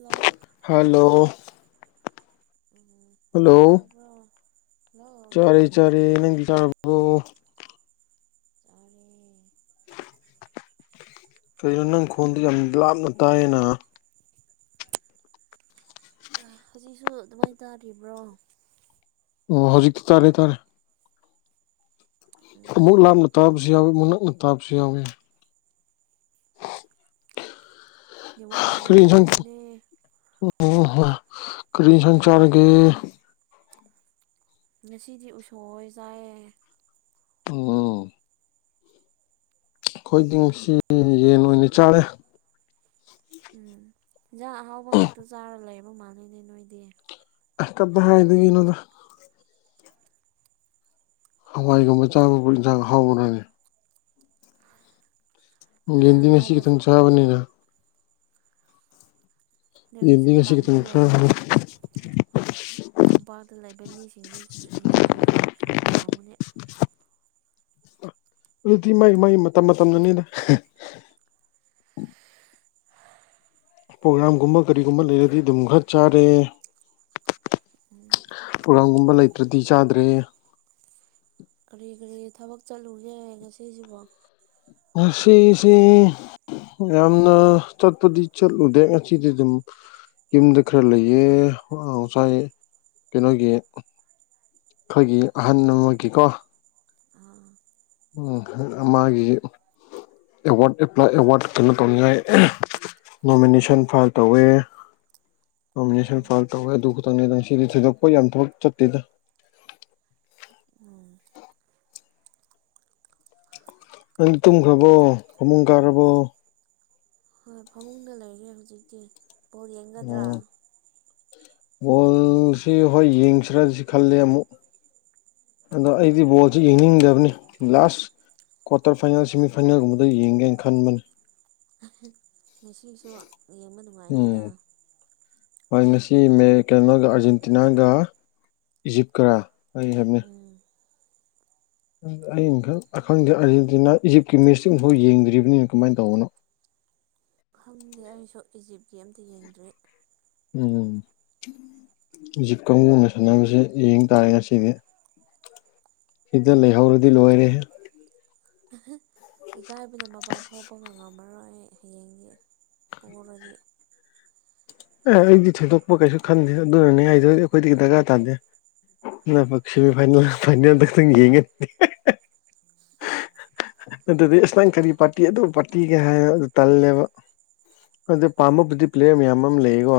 Hello hello ꯎꯝ ꯑꯣꯖꯥꯔꯕ꯭ꯔꯣ ꯆꯔ ꯆꯔ ꯅꯪꯗꯤ ꯆꯥꯔꯕꯣ ꯇꯔꯦ ꯀꯩꯅꯣ ꯅꯪ ꯈꯣꯟꯗ ꯌꯥꯝ ꯂꯥꯞꯅ ꯇꯥꯏꯌꯦꯅ [unintelligible] ꯍꯧꯖꯤꯛꯁꯨ ꯑꯗꯨꯃꯥꯏꯅ ꯇꯥꯔꯤꯕ꯭ꯔꯣ ꯑꯣ ꯍꯧꯖꯤꯛꯇꯤ ꯇꯥꯔꯦ ꯇꯥꯔꯦ ꯑꯃꯨꯛ ꯎꯝ ꯂꯥꯞꯅ ꯇꯥꯕꯁꯨ ꯌꯥꯎꯏꯤ ꯃꯨꯛ ꯅꯛꯅ ꯇꯥꯕꯁꯨ ꯌꯥꯎꯋꯤ ꯋꯥ ꯅꯨꯡꯉꯥꯏꯇꯕꯒꯤꯅꯦ ꯎ ꯀꯔꯤ ꯁ ꯆꯔꯒꯦ ꯉꯁꯤꯗꯤ ꯎꯁꯣꯛꯑꯣ ꯆꯥꯏꯌꯦꯦ ꯑꯣ ꯑꯩꯈꯣꯏꯗꯤꯡꯁꯤ ꯌꯦꯟ ꯑꯣꯏꯅ ꯆꯥꯔꯦ ꯎꯝ ꯍꯟꯖꯥꯡ ꯑꯍꯥꯎꯕ ꯈꯛꯇ ꯆꯥꯔ ꯂꯩꯔꯕ ꯃꯥꯜꯂꯅꯦ ꯅꯣꯏꯗꯤ ꯑ ꯀꯇ ꯍꯥꯏꯗꯣꯏꯒꯤꯅꯣꯗ ꯍꯋꯥꯏꯒꯨꯝꯕ ꯆꯥꯕꯕꯨ ꯌꯦꯟꯁꯥꯡ ꯍꯥꯎꯕꯅꯅꯤ ꯏꯟꯖꯥꯡ ꯒꯦꯟꯗꯤꯡ ꯑꯁꯤ ꯑꯍꯥꯎꯕ ꯈꯨꯗꯣꯡ ꯆꯥꯕꯅꯤꯅ ꯑꯗꯨ ꯌꯦꯟꯗꯤ ꯑꯣꯏꯔꯁꯨ ꯉꯁꯤ ꯇꯝꯗ ꯈꯤꯇꯪ ꯂꯩꯕꯗꯤ ꯆꯥꯕꯅꯤ ꯇꯝꯄꯥꯛꯇ ꯂꯩꯕ ꯃꯤꯁꯤꯡꯗꯤ ꯏꯟꯁꯥꯡꯗꯤ ꯈꯔ ꯍꯥꯎꯔꯝꯒꯅꯦ ꯑꯗꯨꯗꯤ ꯃꯒꯤ ꯃꯥꯏ ꯃꯇꯝ ꯃꯇꯝꯗꯨꯅꯤꯗ ꯄ꯭ꯔꯣꯒꯥ꯭ꯔꯥꯝꯒꯨꯝꯕ ꯀꯔꯤꯒꯨꯝꯕ ꯂꯩꯔꯗꯤ ꯑꯗꯨꯝ ꯈꯔ ꯆꯥꯔꯦ ꯎꯝ ꯄ꯭ꯔꯒꯥꯝꯒꯨꯝꯕ ꯂꯩꯇ꯭ꯔꯗꯤ ꯆꯥꯗ꯭ꯔꯦ ꯀꯔꯤ ꯀꯔꯤ ꯊꯕꯛ ꯆꯠꯂꯨꯒꯦ ꯉꯁꯤꯁꯤꯕꯣ ꯑꯁꯤꯁꯤꯁꯤ ꯌꯥꯝꯅ ꯆꯠꯄꯗꯤ ꯆꯠꯂꯨꯗꯦ ꯉꯁꯤꯗꯤ ꯑꯗꯨꯝ ꯌꯨꯝꯗ ꯈꯔ ꯂꯩꯌꯦ ꯉꯁꯥꯏ ꯀꯩꯅꯣꯒꯤ ꯑꯩꯈꯣꯏꯒꯤ ꯑꯍꯟ ꯑꯃꯒꯤꯀꯣ ꯑꯥ ꯎ ꯃꯥꯒꯤ ꯑꯦꯋꯥꯔꯗ ꯑꯦ ꯑꯦꯋꯥꯔꯗ ꯀꯩꯅꯣ ꯇꯧꯅꯤꯡꯉꯥꯏ ꯅꯣꯃꯤꯅꯦꯁꯟ ꯐꯥꯏꯜ ꯇꯧꯋꯦ ꯅꯣꯃꯤꯅꯦꯁꯟ ꯑꯣ ꯐꯥꯏꯜ ꯇꯧꯋꯦ ꯑꯗꯨ ꯈꯛꯇꯪꯅꯦꯗꯪ ꯁꯤꯗꯤ ꯊꯣꯏꯗꯣꯛꯄ ꯌꯥꯝ ꯊꯕꯛ ꯆꯠꯇꯦꯗ ꯎꯝ ꯅ ꯇꯨꯝꯈ꯭ꯔꯕꯣ ꯐꯃꯨꯡ ꯀꯥꯔꯕꯣ ꯍꯣꯏ ꯐꯃꯨꯡꯗ ꯂꯩꯔꯦ ꯍꯧꯖꯤꯛꯇꯤ ꯕꯣꯜ ꯌꯦꯡꯒꯗ꯭ꯔꯥ ꯕꯣꯜꯁꯤ ꯍꯣꯏ ꯌꯦꯡꯁꯤ꯭ꯔꯁꯤ ꯈꯂꯦ ꯑꯃꯨꯛ ꯑꯗꯣ ꯑꯩꯗꯤ ꯕꯣꯜꯁꯤ ꯌꯦꯡꯅꯤꯡꯗꯕꯅꯤ ꯂꯥꯁ ꯀ꯭ꯋꯥꯇꯔ ꯐꯥꯏꯅꯦꯜ ꯁꯦꯃꯤꯐꯥꯏꯅꯦꯜꯒꯨꯝꯕꯗ ꯌꯦꯡꯒꯦꯅ ꯈꯟꯕꯅꯤ ꯉꯁꯤꯁꯨ ꯌꯦꯡꯕ ꯅꯨꯡꯉꯥꯏꯅꯤꯗ ꯃꯣꯏ ꯉꯁꯤ ꯃ ꯀꯩꯅꯣꯒ ꯑꯥꯔꯖꯦꯟꯇꯤꯅꯥꯒ ꯏꯖꯤꯞꯀꯔꯥ ꯑꯩ ꯍꯥꯏ ꯎꯝ ꯑ ꯑꯈꯪꯗꯦ ꯑꯔꯖꯦꯟꯇꯤꯅꯥ ꯏꯖꯤꯞꯀꯤ ꯃꯦꯁꯇ ꯑꯃꯐꯥꯎ ꯌꯦꯡꯗ꯭ꯔꯤꯕꯅꯤꯅ ꯀꯃꯥꯏꯅ ꯇꯧꯕꯅꯣ ꯑꯗꯩ ꯑꯩꯁꯨ ꯏꯖꯤꯞꯀꯤ ꯑꯝꯇ ꯌꯦꯡꯗ꯭ꯔꯤ ꯎꯝ ꯖꯤꯞ ꯀꯥꯡꯕꯨꯅ ꯁꯥꯟꯅꯕꯁꯦ ꯌꯦꯡ ꯇꯥꯔꯦ ꯉꯁꯤꯗꯤ ꯁꯤꯗ ꯂꯩꯍꯧꯔꯗꯤ ꯂꯣꯏꯔꯦ ꯎ ꯏꯀꯥꯏꯕ ꯅ ꯃ ꯄꯥꯟ ꯊꯣꯛꯄ ꯉꯝꯉꯝꯃꯔꯣꯏ ꯑꯩ ꯍꯌꯦꯡꯗꯤ ꯄꯨꯔꯗꯤ ꯑꯦ ꯑꯩꯗꯤ ꯊꯣꯏꯗꯣꯛꯄ ꯀꯩꯁꯨ ꯈꯟꯗꯦ ꯑꯗꯨꯅꯅꯦ ꯑꯩꯗꯗꯤ ꯑꯩꯈꯣꯏꯗꯒꯤ ꯗꯔꯀꯥꯔ ꯇꯥꯗꯦ ꯅ ꯄꯁꯤꯃꯤ ꯐꯥꯏ ꯐꯅ ꯑꯗꯨ ꯑꯗꯨꯗꯤ ꯑꯦꯁ ꯅꯪ ꯀꯔꯤ ꯄꯥꯔꯇꯤ ꯑꯗꯨꯣ ꯄꯥꯔꯇꯤꯒꯦ ꯍꯥꯏꯅꯣ ꯇꯜꯂꯦꯕ ꯑꯗ ꯄꯥꯝꯕꯕꯨꯗꯤ ꯄ꯭ꯂꯦꯌꯔ ꯃꯌꯥꯝ ꯑꯃ ꯂꯩꯌꯦꯀꯣ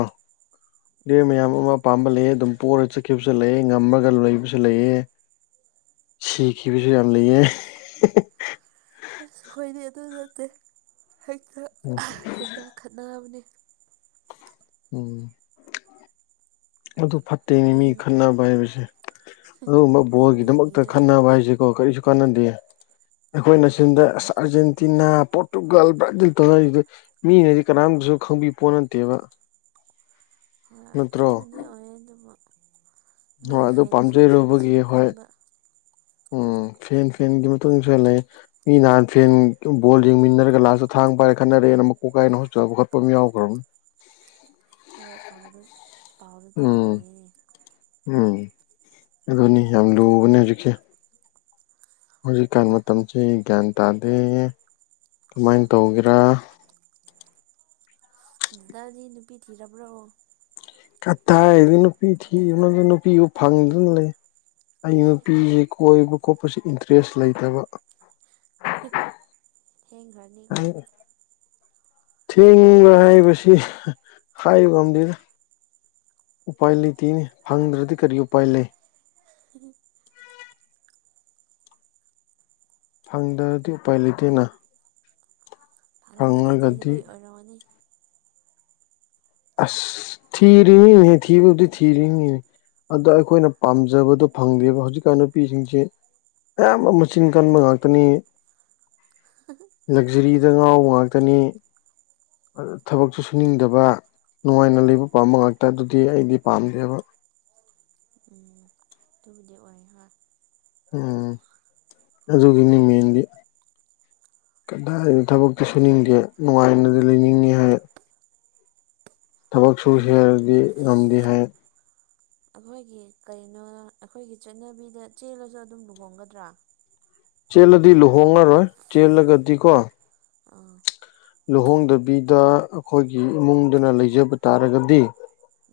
ꯗꯔ ꯎꯝ ꯃꯌꯥꯝ ꯑꯃ ꯑꯄꯥꯝꯕ ꯂꯩꯑꯦ ꯑꯗꯨꯝ ꯄꯔꯒ ꯆꯠꯈꯤꯕꯁꯨ ꯂꯩꯑꯦ ꯉꯝꯃꯒ ꯂꯩꯕꯁꯨ ꯂꯩꯑꯦ ꯁꯤꯈꯤ ꯄꯁꯨ ꯌꯥ ꯂꯩꯑꯦ ꯑꯁ ꯈꯣꯏꯗꯤ ꯑꯗꯨ ꯅꯠꯇꯦ ꯍꯦꯛꯇ ꯍꯦꯛꯇ ꯈꯠꯅꯕꯅꯤ ꯎꯝ ꯑꯗꯨ ꯐꯠꯇꯦꯅꯤ ꯃꯤ ꯈꯠꯅꯕ ꯍꯥꯏꯕꯁꯦ ꯑꯗꯨꯒꯨꯝꯕ ꯃꯤ ꯕꯣꯜꯒꯤꯗꯃꯛꯇ ꯃꯤꯒꯤꯗ ꯈꯟꯅꯅꯕ ꯍꯥꯏꯁꯀꯣ ꯀꯔꯤꯁꯨ ꯀꯥꯟꯅꯗꯦ ꯑꯩꯈꯣꯏꯅ ꯁꯤꯝꯗꯁ ꯑꯥꯔꯖꯦꯟꯇꯤꯅꯥ ꯄꯣꯔꯇꯨꯒꯜ ꯕ꯭ꯔꯥꯖꯤꯜ ꯇꯧꯅꯔꯤꯁꯤꯗ ꯃꯤꯅꯗꯤ ꯀꯅꯥꯝꯁꯨ ꯈꯪꯕꯤ ꯄꯣꯠ ꯅꯠꯇꯦꯕ ꯅꯠꯇ꯭ꯔꯣ ꯑꯗꯨꯃꯗꯤ ꯑꯣꯏꯌꯦ ꯑꯗꯨꯕꯨ ꯍꯣꯏ ꯃꯣꯏ ꯑꯗꯨ ꯐꯦꯟꯁꯤꯡꯁꯦ ꯄꯥꯝꯖꯔꯨꯕꯒꯤ ꯃꯆꯤꯟ ꯍꯣꯏ ꯀꯟꯕ ꯎꯝ ꯐꯦꯟ ꯐꯦꯟꯒꯤ ꯃꯇꯨꯡꯁꯨ ꯍꯜꯂ ꯃꯤ ꯅꯍꯥꯟ ꯐꯦꯟ ꯕꯣꯜ ꯌꯦꯡꯃꯤꯟꯅꯔꯒ ꯂꯥꯁꯇ ꯊꯥꯡ ꯄꯥꯏꯔ ꯈꯠꯅꯔꯦꯅ ꯑꯃꯛ ꯀꯣꯛ ꯀꯥꯏꯅ ꯍꯣꯁꯕ ꯈꯣꯠꯄ ꯑꯃ ꯌꯥꯎꯈ꯭ꯔꯕꯅꯤ ꯍꯔ ꯄꯥꯎꯗ ꯄꯥꯎꯗ ꯇꯥꯕ ꯎꯝ ꯐꯪꯉꯤꯅꯦ ꯎꯝ ꯑꯗꯨꯅꯤ ꯌꯥꯝ ꯂꯨꯕꯅꯦ ꯍꯧꯖꯤꯛꯁꯦ ꯍꯧꯖꯤꯛꯀꯥꯟ ꯃꯇꯝꯁꯤ ꯒ꯭ꯌꯥꯟ ꯇꯥꯗꯦ ꯀꯃꯥꯏꯅ ꯇꯧꯒꯦꯔꯥ ꯗꯥꯗꯤ ꯅꯨꯄꯤ ꯊꯤꯔꯕ꯭ꯔꯣ ꯀꯊꯥꯏꯗꯤ ꯅꯨꯄꯤ ꯊꯤꯅ ꯅꯨꯄꯤꯕꯨ ꯐꯪꯗꯨꯅ ꯂꯩ ꯑꯩ ꯅꯨꯄꯤꯁꯤ ꯀꯣꯏꯕ ꯈꯣꯠꯄꯁꯤ ꯏꯟꯇꯔꯦꯁ ꯂꯩꯇꯕ ꯍꯦꯡꯘꯔꯅꯤꯀꯣ ꯊꯦꯡꯕ ꯍꯥꯏꯕꯁꯤ ꯍꯥꯏꯕ ꯑꯝꯗ ꯎꯄꯥꯏ ꯂꯩꯇꯦꯅꯤ ꯐꯪꯗ꯭ꯔꯗꯤ ꯀꯔꯤ ꯎꯄꯥꯏ ꯂꯩ ꯎꯝ ꯐꯪꯗ꯭ꯔꯗꯤ ꯎꯄꯥꯏ ꯂꯩꯇꯦꯅ ꯑꯅꯤꯗ ꯊꯤꯗ ꯐꯪꯉꯒꯗꯤ ꯄꯩ ꯑꯣꯏꯔꯣꯅꯤ ꯑꯁ ꯊꯤꯔꯤꯅꯦ ꯊꯤꯕꯕꯨꯗꯤ ꯊꯤꯔꯤꯅꯦ ꯑꯗ ꯑꯩꯈꯣꯏꯅ ꯄꯥꯝꯖꯕꯗꯣ ꯐꯪꯗꯦꯕ ꯍꯧꯖꯤꯛꯀꯥꯟ ꯅꯨꯄꯤꯁꯤꯡꯁꯦ ꯑꯌꯥꯝꯕ ꯃꯆꯤꯟ ꯀꯟꯕ ꯉꯥꯛꯇꯅꯤ ꯂꯛꯖꯔꯤꯗ ꯉꯥꯎ ꯉꯥꯛꯇꯅꯤ ꯊꯕꯛꯁꯨꯨ ꯁꯨꯅꯤꯡꯗꯕ ꯅꯨꯡꯉꯥꯏꯅ ꯂꯩꯕ ꯄꯥꯝꯕ ꯉꯥꯛꯇ ꯑꯗꯨꯗꯤ ꯑꯩꯗꯤ ꯄꯥꯝꯗꯦꯕ ꯎꯝ ꯑꯗꯨꯕꯨꯗꯤ ꯑꯣꯏ ꯍꯥꯣꯏ ꯎꯝ ꯑꯗꯨꯒꯤꯅꯤ ꯃꯦꯟꯗꯤ ꯀꯗꯥꯏꯗꯣ ꯊꯕꯛꯇꯤ ꯁꯨꯅꯤꯡꯗꯦ ꯅꯨꯡꯉꯥꯏꯅꯗꯤ ꯂꯩꯅꯤꯡꯉꯤ ꯍꯥꯏ ꯊꯕꯛ ꯁꯨ ꯀꯩꯅꯣ ꯍꯦꯜꯔꯗꯤ ꯉꯝꯗꯦ ꯍꯥꯏ ꯑꯩꯈꯣꯏꯒꯤ ꯀꯩꯅꯣ ꯑꯩꯈꯣꯏꯒꯤ ꯆꯠꯅꯕꯤꯗ ꯆꯦꯜꯂꯁꯨ ꯑꯗꯨꯝ ꯂꯨꯍꯣꯡꯒꯗ꯭ꯔꯥ ꯆꯦꯜꯂꯗꯤ ꯂꯨꯍꯣꯡꯉꯔꯣꯏ ꯆꯦꯜꯂꯒꯗꯤ ꯀꯣ ꯑꯥ ꯂꯨꯍꯣꯡꯗꯕꯤꯗ ꯑꯩꯈꯣꯏꯒꯤ ꯏꯃꯨꯡꯗꯨꯅ ꯂꯩꯖꯕ ꯇꯥꯔꯒꯗꯤ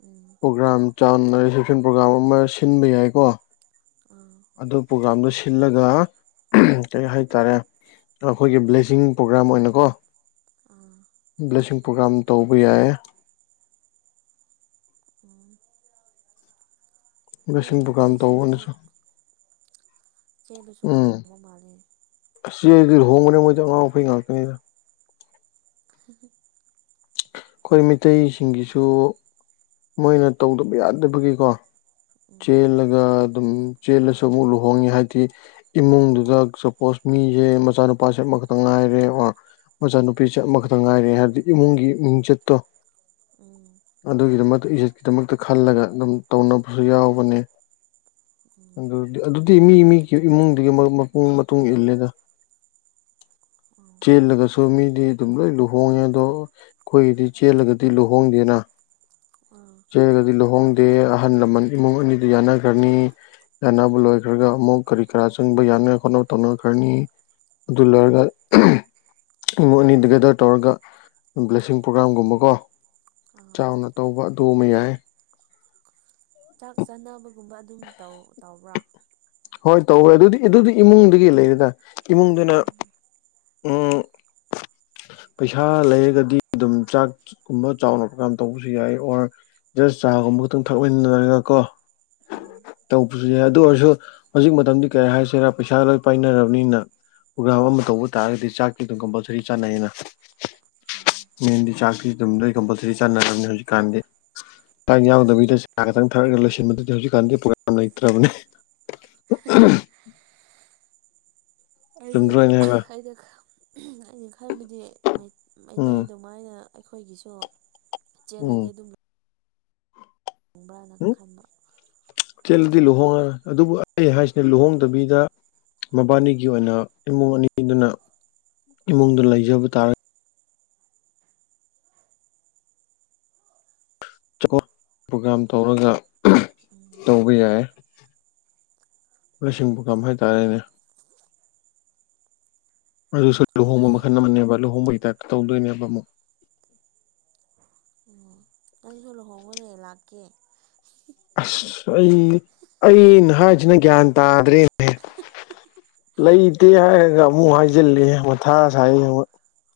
ꯎꯝ ꯄ꯭ꯔꯣꯒ꯭ꯔꯥꯝ ꯆꯥꯎꯅ ꯔꯤꯁꯦꯞꯁꯟ ꯄ꯭ꯔꯣꯒꯥ꯭ꯔꯥꯝ ꯑꯃ ꯁꯤꯟꯕ ꯌꯥꯏꯀꯣ ꯑꯥ ꯑꯗꯨ ꯄ꯭ꯔꯣꯒꯥꯝꯗ ꯁꯤꯜꯂꯒ ꯀꯩ ꯍꯥꯏꯇꯥꯔꯦ ꯑꯩꯈꯣꯏꯒꯤ ꯕ꯭ꯂꯦꯁꯤꯡ ꯄ꯭ꯔꯣꯒ꯭ꯔꯥꯝ ꯑꯣꯏꯅꯀꯣ ꯑꯥ ꯕ꯭ꯂꯦꯁꯤꯡ ꯄ꯭ꯔꯣꯒꯥꯝ ꯇꯧꯕ ꯌꯥꯏꯌꯦ ꯑ ꯑꯩꯈꯣꯏ ꯕ꯭ꯂꯦꯁꯤꯡ ꯄ꯭ꯔꯣꯒꯥ꯭ꯔꯥꯝ ꯃꯩꯇꯩꯁꯤꯡꯁꯤ ꯇꯧꯕꯅꯁꯨ ꯏꯆꯦꯜꯂꯁꯨ ꯂꯨꯍꯣꯡꯕ ꯃꯥꯜꯂꯦ ꯆꯦꯜꯂꯗꯤ ꯂꯨꯍꯣꯡꯕꯅꯦ ꯃꯣꯏꯗꯤ ꯑꯉꯥꯎ ꯑꯐꯩ ꯉꯥꯛꯇꯅꯤꯗ [unintelligible] ꯑꯩꯈꯣꯏ ꯃꯤꯇꯩꯩꯁꯤꯡꯒꯤꯁꯨ ꯃꯣꯏꯅ ꯇꯧꯗꯕ ꯌꯥꯗꯕꯒꯤꯀꯣ ꯎꯝ ꯆꯦꯜꯂꯒ ꯑꯗꯨꯝ ꯆꯦꯜꯂꯁꯨ ꯑꯃꯨꯛ ꯂꯨꯍꯣꯡꯉꯦ ꯍꯥꯏꯕꯗꯤ ꯏꯃꯨꯡꯗꯨꯗ ꯁꯄꯣꯁ ꯃꯤꯁꯦ ꯃꯆꯥꯅꯨꯄꯥꯁꯦ ꯑꯃꯈꯛꯇꯪ ꯉꯥꯏꯔꯦ ꯑꯣ ꯃꯆꯥꯅꯨꯄꯤ ꯁꯦ ꯑꯃꯈꯇꯪ ꯉꯥꯏꯔꯦ ꯍꯥꯏꯕꯗꯤ ꯏꯃꯨꯡꯒꯤ ꯃꯤꯡꯆꯠꯇꯣ ꯎꯝ ꯑꯗꯨꯒꯤꯗꯃꯛꯇ ꯏꯖꯠꯀꯤꯗꯃꯛꯇ ꯈꯜꯂꯒ ꯑꯗꯨꯝ ꯇꯧꯅꯕꯁꯨ ꯌꯥꯎꯕꯅꯦ ꯎꯝ ꯑꯗꯨꯗꯤ ꯑꯗꯨꯗꯤ ꯃꯤ ꯃꯤꯒꯤ ꯏꯃꯨꯡꯗꯨꯒꯤ ꯃꯄꯨꯡ ꯃꯇꯨꯡ ꯏꯜꯂꯦꯗ ꯎꯝ ꯆꯦꯜꯂꯒꯁꯨ ꯃꯤꯗꯤ ꯑꯗꯨꯝ ꯂꯣꯏ ꯂꯨꯍꯣꯡꯉꯦ ꯑꯗꯣ ꯑꯩꯈꯣꯏꯒꯤꯗꯤ ꯆꯦꯜꯂꯒꯗꯤ ꯂꯨꯍꯣꯡꯗꯦꯅ ꯑꯥ ꯆꯦꯜꯂꯒꯗꯤ ꯂꯨꯍꯣꯡꯗꯦ ꯑꯍꯜ ꯂꯃꯟ ꯏꯃꯨꯡ ꯑꯅꯤꯗꯨ ꯌꯥꯅꯈ꯭ꯔꯅꯤ ꯌꯥꯅꯕ ꯂꯣꯏꯈ꯭ꯔꯒ ꯑꯃꯨꯛ ꯀꯔꯤ ꯀꯔꯥ ꯆꯪꯕ ꯌꯥꯅꯥꯏ ꯈꯣꯠꯅꯕ ꯇꯧꯅꯈ꯭ꯔꯅꯤ ꯑꯗꯨ ꯂꯣꯏꯔꯒ ꯏꯃꯨꯡ ꯑꯅꯤ ꯇꯨꯒꯦꯗꯔ ꯇꯧꯔꯒ ꯁꯤꯡ ꯄ꯭ꯔꯣꯒꯥꯥꯝꯒꯨꯝꯕꯀꯣ ꯑꯥ ꯆꯥꯎꯅ ꯇꯧꯕ ꯑꯗꯨ ꯑꯃ ꯌꯥꯏ ꯆꯥꯛ ꯆꯥꯅꯕꯒꯨꯝꯕ ꯑꯗꯨꯝ ꯇꯧꯕ꯭ꯔꯥ ꯍꯣꯏ ꯇꯧꯋꯦ ꯑꯗꯨꯗꯤ ꯑꯗꯨꯗꯤ ꯏꯃꯨꯡꯗꯒꯤ ꯂꯩꯔꯦꯗ ꯏꯃꯨꯡꯗꯨꯅ ꯎꯝ ꯎꯝ ꯄꯩꯁꯥ ꯂꯩꯔꯒꯗꯤ ꯑꯗꯨꯝ ꯆꯥꯛ ꯀꯨꯝꯕ ꯆꯥꯎꯅ ꯄ꯭ꯔꯣꯒꯝ ꯇꯧꯕꯁꯨ ꯌꯥꯏ ꯑꯣꯔ ꯖꯁ ꯆꯥꯒꯨꯝꯕ ꯈꯛꯇꯪ ꯊꯛꯃꯤꯟꯅꯔꯒ ꯀꯣ ꯎꯝ ꯇꯧꯕꯁꯨ ꯌꯥꯏ ꯑꯗꯨ ꯑꯣꯏꯔꯁꯨ ꯍꯧꯖꯤꯛ ꯃꯇꯝꯗꯤ ꯀꯔꯤ ꯍꯥꯏꯁꯤꯔꯥ ꯄꯩꯁꯥ ꯂꯣꯏ ꯄꯥꯏꯅꯔꯕꯅꯤꯅ ꯄ꯭ꯔꯣꯒ꯭ꯔꯥꯝ ꯑꯃ ꯇꯧꯕ ꯇꯥꯔꯒꯗꯤ ꯆꯥꯛꯇꯤ ꯑꯗꯨꯝ ꯀꯝꯄꯜꯁꯔꯤ ꯆꯥꯅꯩꯌꯦꯅ ꯎꯝ ꯃꯦꯟꯗꯤ ꯆꯥꯛꯁꯤ ꯇꯝꯗꯣꯏ ꯀꯝꯄꯜꯁꯔꯤ ꯆꯥꯟꯅꯔꯝꯅꯤ ꯍꯧꯖꯤꯛꯀꯥꯟꯗꯤ ꯌꯥꯎꯗꯕꯤꯗ ꯆꯥ ꯈꯛꯇꯪ ꯊꯛꯑꯒ ꯂꯣꯏꯁꯤꯟꯕꯗꯨꯗꯤ ꯍꯧꯖꯤꯛꯀꯥꯟꯗꯤ ꯄ꯭ꯔꯣꯒ꯭ꯔꯥꯝ ꯂꯩꯇ꯭ꯔꯕꯅꯤ ꯑꯍꯥꯝ ꯑꯩ ꯆꯨꯝꯗ꯭ꯔꯣ ꯑꯩꯅ ꯍꯥꯏꯕ ꯑꯩꯅ ꯑꯩꯅ ꯈꯟꯕꯗꯤ ꯃꯩꯇꯩ ꯎꯝ ꯑꯗꯨꯃꯥꯏꯅ ꯑꯩꯈꯣꯏꯒꯤꯁꯨ ꯎꯝ ꯆꯂꯗꯤ ꯑꯗꯨꯝ ꯕ꯭ꯔꯥꯅ ꯎꯝ ꯈꯟꯕ ꯆꯦꯜꯂꯗꯤ ꯂꯨꯍꯣꯡꯉ ꯑꯗꯨꯕꯨ ꯑꯩ ꯍꯥꯏꯁꯤꯅ ꯂꯨꯍꯣꯡꯗꯕꯤꯗ ꯃꯕꯥꯅꯤꯒꯤ ꯑꯣꯏꯅ ꯏꯃꯨꯡ ꯑꯅꯤꯗꯨꯅ ꯏꯃꯨꯡꯗ ꯂꯩꯖꯕ ꯇꯥꯔꯒ ꯄ꯭ꯔꯣꯒꯥꯝ ꯇꯧꯔꯒ ꯎꯝ ꯇꯧꯕ ꯌꯥꯏ ꯂꯧꯁꯤꯡꯕ ꯀꯝ ꯍꯥꯏꯇꯥꯔꯦꯅꯦ ꯑꯗꯨꯁꯨ ꯂꯨꯍꯣꯡꯕ ꯃꯈꯜ ꯑꯃꯅꯦꯕ ꯂꯨꯍꯣꯡꯕꯒꯤ ꯇꯥꯏꯞꯇ ꯇꯧꯗꯣꯏꯅꯦꯕ ꯑꯃꯨꯛ ꯑꯣ ꯅꯪꯁꯨ ꯂꯨꯍꯣꯉꯣ ꯏꯂꯥꯛꯀꯦ ꯑꯁ ꯑꯩ ꯑꯩꯅ ꯍꯥꯏꯁꯤꯅ ꯒ꯭ꯌꯥꯟ ꯇꯥꯗ꯭ꯔꯦꯅꯦ ꯂꯩꯇꯦ ꯍꯥꯏꯔꯒ ꯑꯃꯨꯛ ꯍꯥꯏꯖꯤꯂꯦ ꯃꯊ ꯁꯥꯏ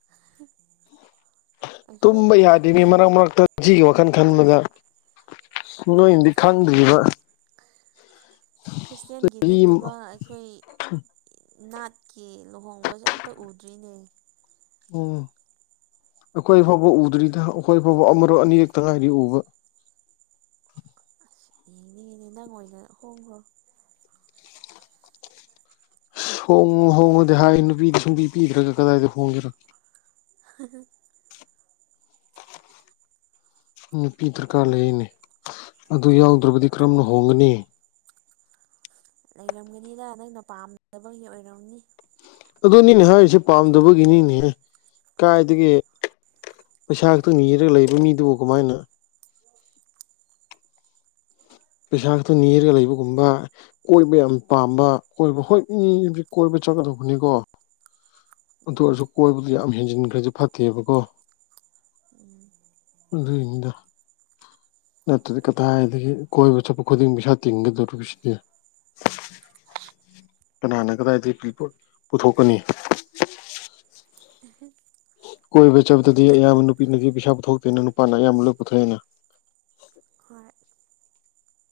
ꯍ ꯇꯨꯝꯕ ꯌꯥꯗꯦ ꯃꯤ ꯃꯔꯛ ꯃꯔꯛꯇ ꯃꯁꯤꯒꯤ ꯋꯥꯈꯜ ꯈꯟꯕꯗ ꯅꯣꯏꯅꯗꯤ ꯈꯪꯗ꯭ꯔꯤꯕ ꯈ꯭ꯔꯤꯁꯇꯦꯟꯒꯤ ꯅꯠ ꯆꯍꯤ ꯅꯠꯇꯕ ꯑꯩꯈꯣꯏ ꯅꯥꯠꯀꯤ ꯂꯨꯍꯣꯡꯕꯁꯦ ꯑꯝꯇ ꯎꯗ꯭ꯔꯤꯅꯦ ꯎꯝ ꯑꯩꯈꯣꯏ ꯐꯥꯎꯕ ꯎꯗ꯭ꯔꯤꯗ ꯑꯩꯈꯣꯏ ꯐꯥꯎꯕ ꯑꯃꯔꯛ ꯑꯅꯤꯔꯛꯇ ꯉꯥꯏꯔꯤ ꯎꯕ ꯏꯅꯤꯉꯤꯅꯦ ꯅꯪ ꯑꯣꯏꯅꯥ ꯍꯣꯡꯈ꯭ꯔꯣ ꯍꯣꯡꯉꯨ ꯍꯣꯡꯉꯨꯗꯤ ꯍꯥꯏ ꯅꯨꯄꯤꯗꯤ ꯁꯨꯡꯄꯤ ꯄꯤꯗ꯭ꯔꯒ ꯀꯗꯥꯏꯗ ꯍꯣꯡꯒꯦꯔ ꯍꯥꯍꯥ ꯅꯨꯄꯤ ꯗꯔꯀꯥꯔ ꯂꯩꯔꯤꯅꯦ ꯑꯗꯨ ꯌꯥꯎꯗ꯭ꯔꯕꯗꯤ ꯀꯔꯝꯅ ꯍꯣꯡꯒꯅꯤ꯫ ꯂꯩꯔꯝꯒꯅꯤꯗ ꯅꯪꯅ ꯄꯥꯝꯗꯕꯒꯤ ꯑꯣꯏꯔꯝꯅꯤ꯫ ꯑꯗꯨꯅꯤꯅꯦ ꯍꯥꯏꯔꯤꯁꯦ ꯄꯥꯝꯗꯕꯒꯤꯅꯤꯅꯦ ꯀꯥꯏꯗꯒꯤ ꯄꯩꯁꯥ ꯈꯛꯇ ꯅꯤꯔꯒ ꯂꯩꯕ ꯃꯤꯗꯨꯕꯨ ꯀꯃꯥꯏꯅ ꯄꯩꯁꯥ ꯈꯛꯇ ꯅꯤꯔꯒ ꯂꯩꯕꯒꯨꯝꯕ꯫ ꯀꯣꯏꯕ ꯌꯥꯝ ꯄꯥꯝꯕ ꯀꯣꯏꯕ ꯍꯣꯏ ꯏ ꯀꯣꯏꯕ ꯆꯠꯀꯗꯧꯕꯅꯤꯀꯣ꯫ ꯑꯗꯨ ꯎꯝ ꯑꯣꯏꯔꯁꯨ ꯀꯣꯏꯕꯗꯨ ꯌꯥꯝ ꯍꯦꯟꯖꯤꯟꯈ꯭ꯔꯁꯨ ꯐꯠꯇꯦꯕꯀꯣ꯫ ꯎꯝ ꯑꯗꯨꯒꯤꯅꯤꯗ ꯅꯠꯇ꯭ꯔꯗꯤ ꯀꯗꯥꯏꯗꯒꯤ ꯀꯣꯏꯕ ꯆꯠꯄ ꯈꯨꯗꯤꯡ ꯄꯩꯁꯥ ꯇꯤꯡꯒꯗꯧꯔꯤꯕꯁꯤꯗꯤ꯫ ꯀꯅꯥꯅ ꯀꯗꯥꯏꯗꯒꯤ ꯄꯨꯊꯣꯛꯀꯅꯤ꯫ ꯎꯝꯍꯨꯝ ꯀꯣꯏꯕ ꯆꯕꯗꯗꯤ ꯑꯌꯥꯝꯕ ꯅꯨꯄꯤꯅꯗꯤ ꯄꯩꯁꯥ ꯄꯨꯊꯣꯛꯇꯦꯅ ꯅꯨꯄꯥꯅ ꯑꯌꯥꯝꯕ ꯂꯣꯏ ꯄꯨꯊꯣꯛꯑꯦꯅ꯫ ꯍꯣꯏ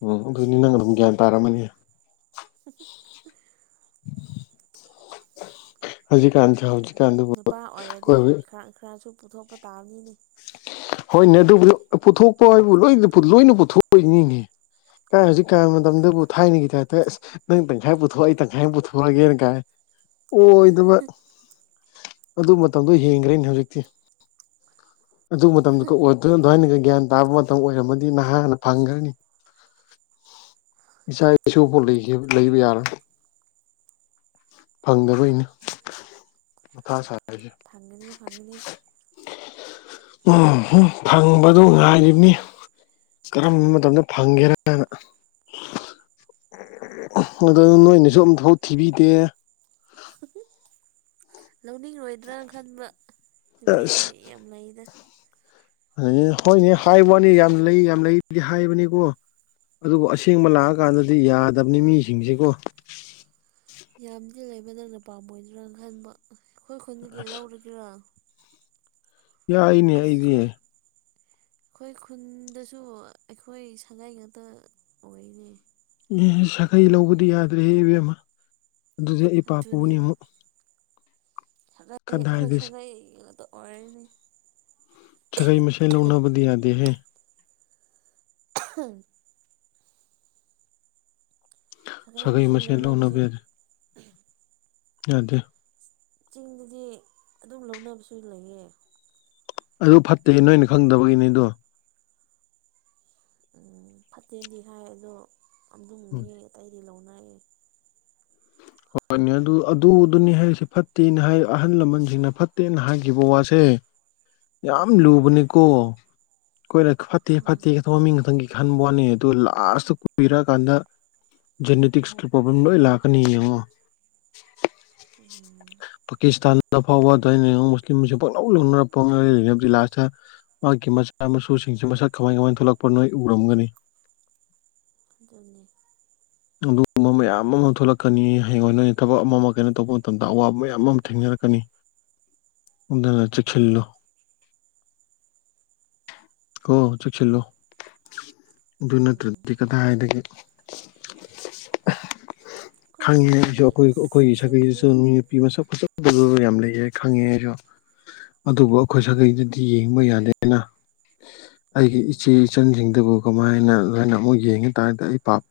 ꯎꯝ ꯑꯗꯨꯅꯤ ꯅꯪ ꯑꯗꯨꯝ ꯒ꯭ꯌꯥꯟ ꯇꯥꯔꯝꯃꯅꯤ ꯍꯧꯖꯤꯛ ꯀꯥꯟ ꯁꯦ ꯍꯧꯖꯤꯛ ꯅꯨꯄꯥ ꯑꯣꯏꯔꯗꯤ ꯈꯔ ꯈꯔꯁꯨ ꯄꯨꯊꯣꯛꯄ ꯇꯥꯕꯅꯤꯅꯦ꯫ ꯍꯣꯏꯅꯦ ꯑꯗꯨꯕꯨ ꯄꯨꯊꯣꯛꯄ ꯍꯥꯏꯕꯨ ꯂꯣꯏ ꯂꯣꯏꯅ ꯄꯨꯊꯣꯛ ꯄꯩꯅꯤꯅꯦ꯫ ꯀꯥꯏ ꯍꯧꯖꯤꯛ ꯀꯥꯟ ꯃꯇꯝꯗꯕꯨ ꯊꯥꯏꯅꯒꯤ ꯇꯥꯏꯞꯇꯥ ꯑꯁ ꯅꯪ ꯇꯪꯈꯥꯏ ꯄꯨꯊꯣꯛ ꯑꯩ ꯇꯪꯈꯥꯏ ꯑꯃ ꯄꯨꯊꯣꯛꯑꯒꯦꯅ ꯀꯥꯏ ꯑꯣꯏꯗꯕ ꯑꯗꯨ ꯃꯇꯝꯗꯣ ꯍꯦꯟꯈ꯭ꯔꯦꯅꯦ ꯍꯧꯖꯤꯛꯇꯤ꯫ ꯑꯗꯨ ꯃꯇꯝꯗꯨꯒ ꯑꯗꯨꯃꯥꯏꯅꯒ ꯒ꯭ꯌꯥꯟ ꯇꯥꯕ ꯃꯇꯝ ꯑꯣꯏꯔꯝꯃꯗꯤ ꯅꯍꯥꯥꯟꯅ ꯐꯪꯈ꯭ꯔꯅꯤ ꯏꯆꯥ ꯏꯁꯨ ꯐꯥꯎ ꯂꯩꯕ ꯌꯥꯔꯣꯏ ꯐꯪꯗꯕꯒꯤꯅꯦ ꯃꯊꯥ ꯁꯥꯔꯤꯁꯦ ꯐꯪꯒꯅꯤ ꯐꯪꯅꯤ ꯎꯝ ꯎꯝ ꯐꯪꯕꯗꯣ ꯉꯥꯏꯔꯤꯕꯅꯤ ꯀꯔꯝꯕ ꯃꯇꯝꯗ ꯐꯪꯒꯦꯔꯅ ꯑꯗꯨ ꯅꯣꯏꯅꯁꯨ ꯑꯝ ꯐꯥꯎ ꯊꯤꯕꯤꯗꯦ꯫ ꯂꯧꯅꯤꯡꯂꯣꯏꯗ꯭ꯔꯥꯅ ꯈꯟꯕ ꯅꯨꯄꯤꯗꯤ ꯌꯥꯝ ꯂꯩꯗ꯫ ꯑꯗꯨ ꯍꯣꯏꯅꯦ ꯍꯥꯏꯕ ꯋꯥꯅꯤ ꯌꯥꯝ ꯂꯩ ꯌꯥꯝ ꯂꯩꯗꯤ ꯍꯥꯏꯕꯅꯤꯀꯣ꯫ ꯑꯗꯨꯕꯨ ꯑꯁꯦꯡꯕ ꯂꯥꯛꯑꯀꯥꯟꯗꯗꯤ ꯌꯥꯗꯕꯅꯤ ꯃꯤꯁꯤꯡꯁꯤꯀꯣ꯫ ꯌꯥꯝꯗꯤ ꯂꯩꯕ ꯅꯪꯅ ꯄꯥꯝꯃꯣꯏꯗ꯭ꯔꯥꯅ ꯈꯟꯕ ꯑꯩꯈꯣꯏ ꯈꯨꯟꯗꯨꯒꯤ ꯑꯁ ꯂꯧꯔꯒꯦꯔꯥ꯫ ꯌꯥꯏꯅꯦ꯫ ꯑꯩꯗꯤ ꯑꯩꯈꯣꯏ ꯑꯦ ꯑꯩꯈꯣꯏ ꯈꯨꯟꯗꯁꯨ ꯑꯩꯈꯣꯏ ꯁꯥꯒꯩꯏ ꯉꯥꯛꯇ ꯑꯣꯏꯅꯦ ꯑꯦ ꯁꯥꯒꯩ ꯂꯧꯕꯗꯤ ꯌꯥꯗ꯭ꯔꯦ ꯏꯕꯦꯝꯃ ꯑꯗꯨꯗꯤ ꯑꯩ ꯄꯥꯞꯄꯨꯅꯤ ꯑꯗꯨꯅꯦꯕ ꯑꯃꯨꯛ꯫ ꯁꯒꯩ ꯑꯩꯈꯣꯏ ꯀꯗꯥꯏꯗ ꯁꯒꯩ ꯉꯥꯛꯇ ꯑꯣꯏꯔꯅꯦ꯫ ꯁꯥꯒꯩ ꯃꯁꯦꯜ ꯂꯧꯅꯕꯗꯤ ꯌꯥꯗꯦꯍꯦ꯫ [unintelligible] ꯁꯒꯩ ꯁꯥꯒꯩ ꯃꯆꯦꯜ ꯃꯁꯦꯜ ꯂꯧꯅꯕꯁꯤ ꯌꯥꯗꯤ꯫ ꯆꯤꯡꯗꯗꯤ ꯑꯗꯨꯝ ꯂꯧꯅꯕꯁꯨ ꯂꯩꯌꯦ꯫ ꯑꯗꯨ ꯐꯠꯇꯦ ꯅꯣꯏꯅ ꯈꯪꯗꯕꯒꯤꯅꯤꯗꯣ꯫ ꯎꯝ ꯐꯠꯇꯦꯗꯤ ꯍꯥꯏ ꯑꯗꯣ ꯑꯗꯨꯝ ꯎꯝ ꯃꯤ ꯑꯇꯩꯗꯤ ꯂꯧꯅꯩ꯫ ꯍꯣꯏꯅꯦ ꯑꯗꯨ ꯑꯗꯨꯗꯨꯅꯤ ꯍꯥꯏꯁꯦ ꯐꯠꯇꯦꯅ ꯍꯥꯏ ꯑꯍꯜ ꯂꯃꯟꯁꯤꯡꯅ ꯐꯠꯇꯦꯅ ꯍꯥꯏꯈꯤꯕ ꯋꯥꯁꯦ ꯌꯥꯝ ꯎꯝ ꯂꯨꯕꯅꯤꯀꯣ ꯑꯩꯈꯣꯏꯅ ꯐꯠꯇꯦ ꯑꯥ ꯐꯠꯇꯦ ꯃꯃꯤꯡ ꯈꯊꯪꯒꯤ ꯈꯟꯕ ꯋꯥꯠꯅꯤ ꯑꯗꯨ ꯂꯥꯁꯇ ꯇ ꯀꯨꯏꯔꯛꯑꯀꯥꯟꯗ ꯖꯅꯦꯇꯤꯁꯀꯤ ꯄ꯭ꯔꯣꯕ꯭ꯂꯦꯝ ꯂꯣꯏꯅ ꯂꯥꯛꯀꯅꯤ ꯌꯦꯡꯉꯣ ꯎꯝ ꯄꯥꯀꯤꯁꯇꯥꯟ ꯗ ꯐꯥꯎꯕ ꯑꯗꯩ ꯂꯤꯂꯣꯡ ꯃꯨꯁꯂꯤꯝ ꯒꯩꯁꯨ ꯃꯨꯁꯂꯤꯝꯁ ꯄꯛ ꯂꯧꯥꯎ ꯂꯅꯔ ꯃꯍꯥꯛꯀꯤ ꯃꯆꯥ ꯃꯁꯨꯁꯤꯡꯁꯤꯁꯨ ꯃꯁꯛ ꯀꯃꯥꯏ ꯀꯃꯥꯏꯅ ꯊꯣꯛꯂꯛꯄ ꯅꯣꯏ ꯎꯔꯝꯒꯅꯤ꯫ ꯑꯗꯨꯅꯤ ꯑꯗꯨꯒꯨꯝꯕ ꯃꯌꯥꯝ ꯑꯃ ꯊꯣꯛꯂꯛꯀꯅꯤ ꯍꯌꯦꯡꯋꯥꯏ ꯅꯣꯏꯅ ꯊꯕꯛ ꯑꯃ ꯑꯃ ꯀꯩꯅꯣ ꯇꯧꯕ ꯃꯇꯝꯗ ꯑꯋꯥꯕ ꯃꯌꯥꯝ ꯑꯃ ꯊꯦꯡꯅꯔꯛꯀꯅꯤ ꯑꯗꯨꯅ ꯆꯦꯛꯁꯜꯂꯨ ꯀꯣ ꯆꯦꯛꯁꯜꯂꯣ ꯑꯗꯨ ꯎꯝ ꯅꯠꯇ꯭ꯔꯗꯤ ꯀꯗꯥꯏꯗꯒꯤ ꯑꯩꯈꯣꯏ ꯈꯪꯉꯦ ꯑꯩꯁꯨ ꯆꯤꯡꯗꯗꯤ ꯑꯩꯈꯣꯏ ꯑꯁ ꯑꯩꯈꯣꯏꯒꯤ ꯁꯒꯩꯗꯁꯨ ꯆꯦꯛꯁꯤꯟꯗ꯭ꯔꯦꯅꯦ ꯅꯨꯄꯤ ꯃꯁꯛ ꯐꯥꯖ ꯐꯥꯖꯕ ꯌꯥꯝ ꯂꯩꯌꯦ ꯈꯪꯉꯦ ꯑꯩꯁꯨ ꯑꯗꯨꯕꯨ ꯑꯩꯈꯣꯏ ꯁꯥꯒꯩꯗꯗꯤ ꯌꯦꯡꯕ ꯌꯥꯗꯦꯅ ꯑꯩꯒꯤ ꯎꯝ ꯏꯆꯦ ꯏꯆꯟꯁꯤꯡꯗꯨꯕꯨ ꯀꯃꯥꯏꯅ ꯂꯣꯏꯅ ꯑꯃꯨꯛ ꯌꯦꯡꯉꯗꯤ [unintelligible] ꯑꯩ ꯄꯥꯞ